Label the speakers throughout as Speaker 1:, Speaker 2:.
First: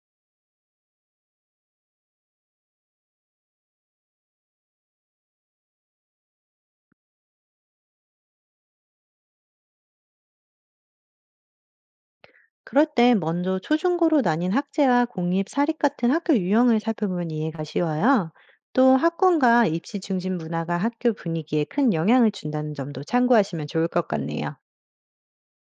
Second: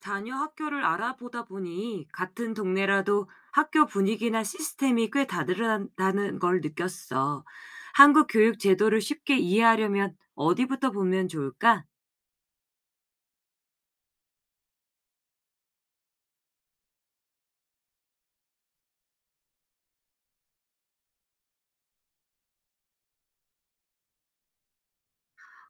Speaker 1: 자녀 학교를 알아보다 보니 같은 동네라도 학교 분위기나 시스템이 꽤 다르다는 걸 느꼈어. 한국 교육 제도를 쉽게 이해하려면 어디부터 보면 좋을까?
Speaker 2: 그럴 때 먼저 초중고로 나뉜 학제와 공립, 사립 같은 학교 유형을 살펴보면 이해가 쉬워요. 또 학군과 입시 중심 문화가 학교 분위기에 큰 영향을 준다는 점도 참고하시면 좋을 것 같네요.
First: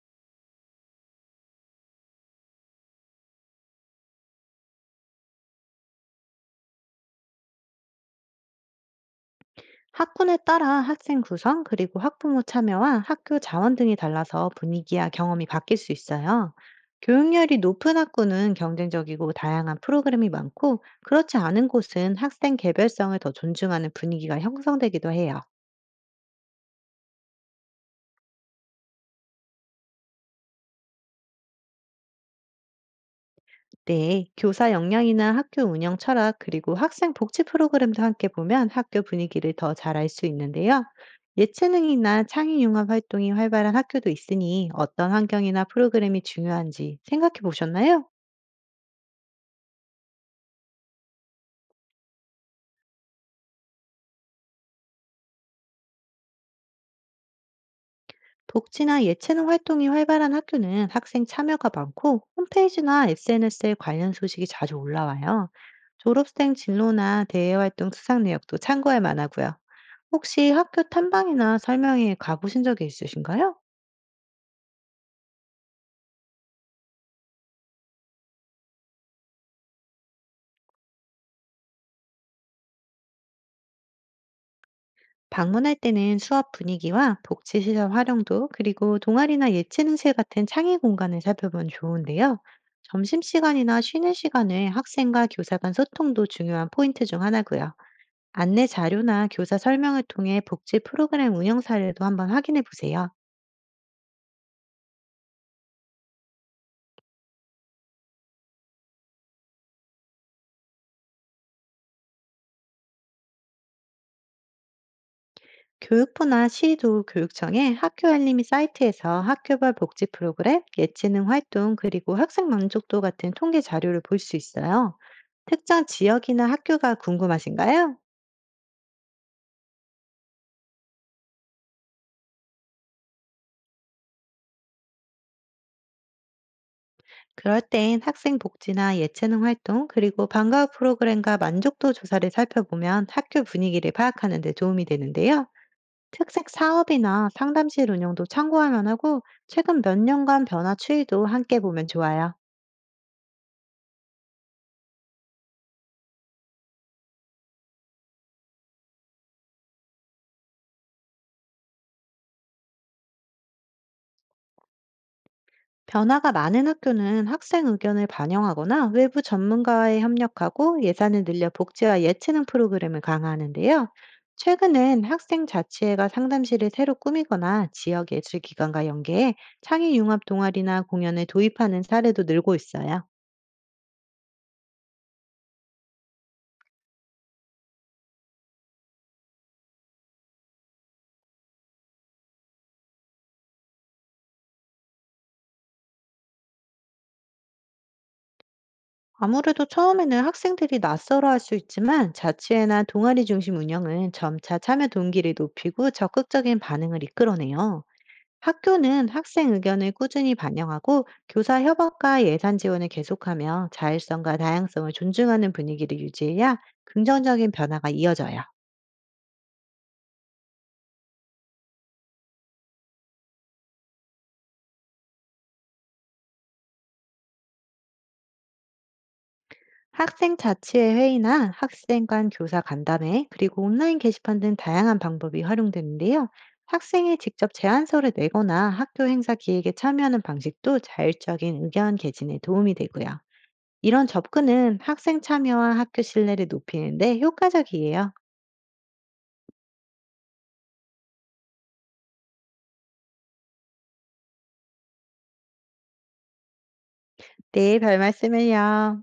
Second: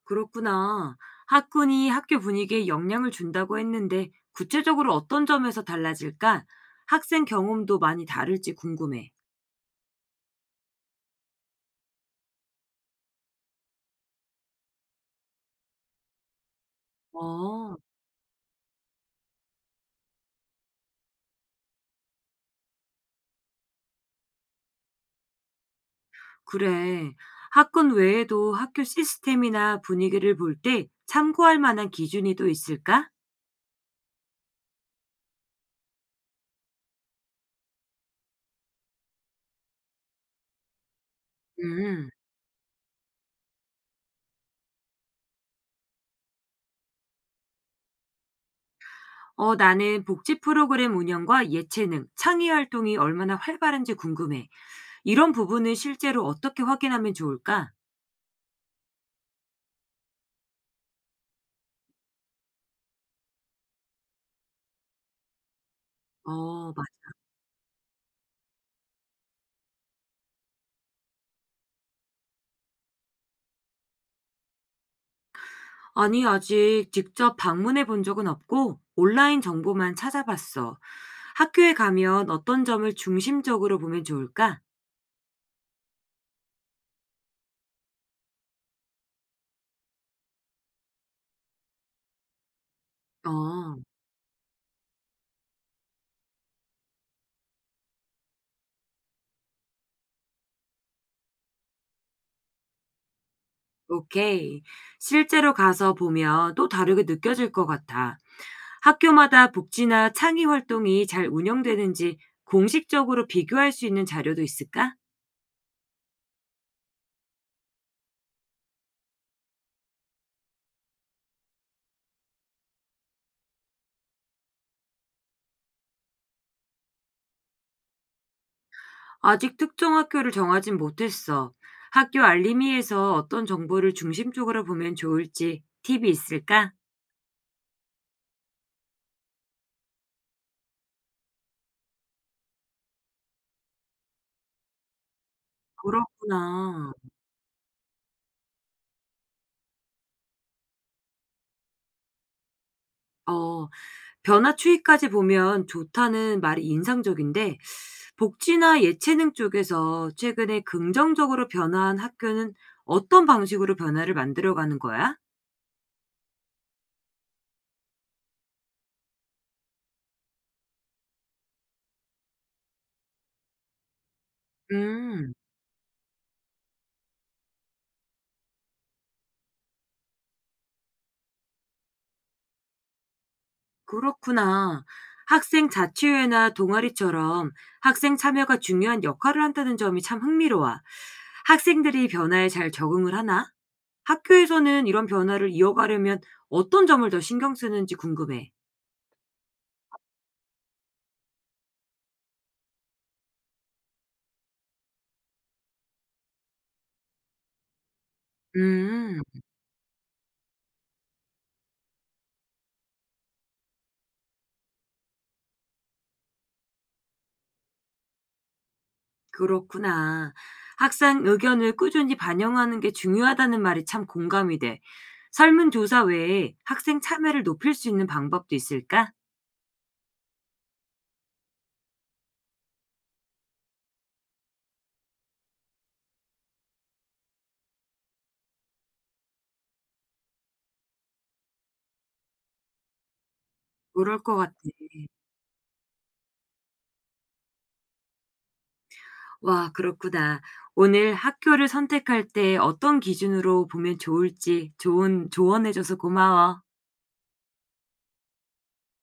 Speaker 1: 그렇구나. 학군이 학교 분위기에 영향을 준다고 했는데 구체적으로 어떤 점에서 달라질까? 학생 경험도 많이 다를지 궁금해.
Speaker 2: 학군에 따라 학생 구성, 그리고 학부모 참여와 학교 자원 등이 달라서 분위기와 경험이 바뀔 수 있어요. 교육열이
Speaker 1: 어,
Speaker 2: 높은 학군은 경쟁적이고 다양한 프로그램이 많고, 그렇지 않은 곳은 학생 개별성을 더 존중하는 분위기가 형성되기도 해요.
Speaker 1: 그래. 학군 외에도 학교 시스템이나 분위기를 볼 때 참고할 만한 기준이 또 있을까?
Speaker 2: 네, 교사 역량이나 학교 운영 철학, 그리고 학생 복지 프로그램도 함께 보면 학교 분위기를 더 잘 알 수 있는데요.
Speaker 1: 음.
Speaker 2: 예체능이나 창의 융합 활동이 활발한 학교도 있으니 어떤 환경이나 프로그램이 중요한지 생각해 보셨나요?
Speaker 1: 나는 복지 프로그램 운영과 예체능, 창의 활동이 얼마나 활발한지 궁금해. 이런 부분은 실제로 어떻게 확인하면 좋을까?
Speaker 2: 복지나 예체능 활동이 활발한 학교는 학생 참여가 많고 홈페이지나 SNS에 관련 소식이 자주 올라와요. 졸업생
Speaker 1: 어, 맞
Speaker 2: 진로나 대외 활동 수상 내역도 참고할 만하고요. 혹시 학교 탐방이나 설명회에 가보신 적이 있으신가요?
Speaker 1: 아니, 아직 직접 방문해 본 적은 없고, 온라인 정보만 찾아봤어. 학교에 가면 어떤 점을 중심적으로 보면 좋을까?
Speaker 2: 방문할 때는 수업 분위기와 복지시설 활용도, 그리고 동아리나 예체능실 같은 창의 공간을 살펴보면 좋은데요. 점심시간이나
Speaker 1: 어.
Speaker 2: 쉬는 시간에 학생과 교사 간 소통도 중요한 포인트 중 하나고요. 안내 자료나 교사 설명을 통해 복지 프로그램 운영 사례도 한번 확인해 보세요.
Speaker 1: 오케이. 실제로 가서 보면 또 다르게 느껴질 것 같아. 학교마다 복지나 창의 활동이 잘 운영되는지 공식적으로 비교할 수 있는 자료도 있을까?
Speaker 2: 교육부나 시도 교육청의 학교 알림이 사이트에서 학교별 복지 프로그램, 예체능 활동, 그리고 학생 만족도 같은 통계 자료를 볼 수 있어요. 특정 지역이나 학교가 궁금하신가요?
Speaker 1: 아직 특정 학교를 정하진 못했어. 학교 알림이에서 어떤 정보를 중심적으로 보면 좋을지 팁이 있을까?
Speaker 2: 그럴 땐 학생 복지나 예체능 활동, 그리고 방과후 프로그램과 만족도 조사를 살펴보면 학교 분위기를 파악하는 데 도움이 되는데요. 특색
Speaker 1: 그렇구나.
Speaker 2: 사업이나 상담실 운영도 참고할 만하고 최근 몇 년간 변화 추이도 함께 보면 좋아요.
Speaker 1: 어, 변화 추이까지 보면 좋다는 말이 인상적인데 복지나 예체능 쪽에서 최근에 긍정적으로 변화한 학교는 어떤 방식으로 변화를 만들어가는 거야?
Speaker 2: 변화가 많은 학교는 학생 의견을 반영하거나 외부 전문가에 협력하고 예산을 늘려 복지와 예체능 프로그램을 강화하는데요. 최근엔
Speaker 1: 음,
Speaker 2: 학생 자치회가 상담실을 새로 꾸미거나 지역 예술기관과 연계해 창의 융합 동아리나 공연을 도입하는 사례도 늘고 있어요.
Speaker 1: 그렇구나. 학생 자치회나 동아리처럼 학생 참여가 중요한 역할을 한다는 점이 참 흥미로워. 학생들이 이 변화에 잘 적응을 하나? 학교에서는 이런 변화를 이어가려면 어떤 점을 더 신경 쓰는지 궁금해.
Speaker 2: 아무래도 처음에는 학생들이 낯설어할 수 있지만 자치회나 동아리 중심 운영은 점차 참여 동기를 높이고 적극적인 반응을 이끌어내요. 학교는
Speaker 1: 음.
Speaker 2: 학생 의견을 꾸준히 반영하고 교사 협업과 예산 지원을 계속하며 자율성과 다양성을 존중하는 분위기를 유지해야 긍정적인 변화가 이어져요.
Speaker 1: 그렇구나. 학생 의견을 꾸준히 반영하는 게 중요하다는 말이 참 공감이 돼. 설문조사 외에 학생 참여를 높일 수 있는 방법도 있을까?
Speaker 2: 학생 자치의 회의나 학생 간 교사 간담회, 그리고 온라인 게시판 등 다양한 방법이 활용되는데요. 학생이 직접 제안서를 내거나 학교 행사 기획에 참여하는 방식도 자율적인 의견 개진에 도움이 되고요. 이런
Speaker 1: 그럴 것 같아.
Speaker 2: 접근은 학생 참여와 학교 신뢰를 높이는데 효과적이에요.
Speaker 1: 와, 그렇구나. 오늘 학교를 선택할 때 어떤 기준으로 보면 좋을지 좋은 조언해줘서 고마워.
Speaker 2: 네, 별 말씀을요.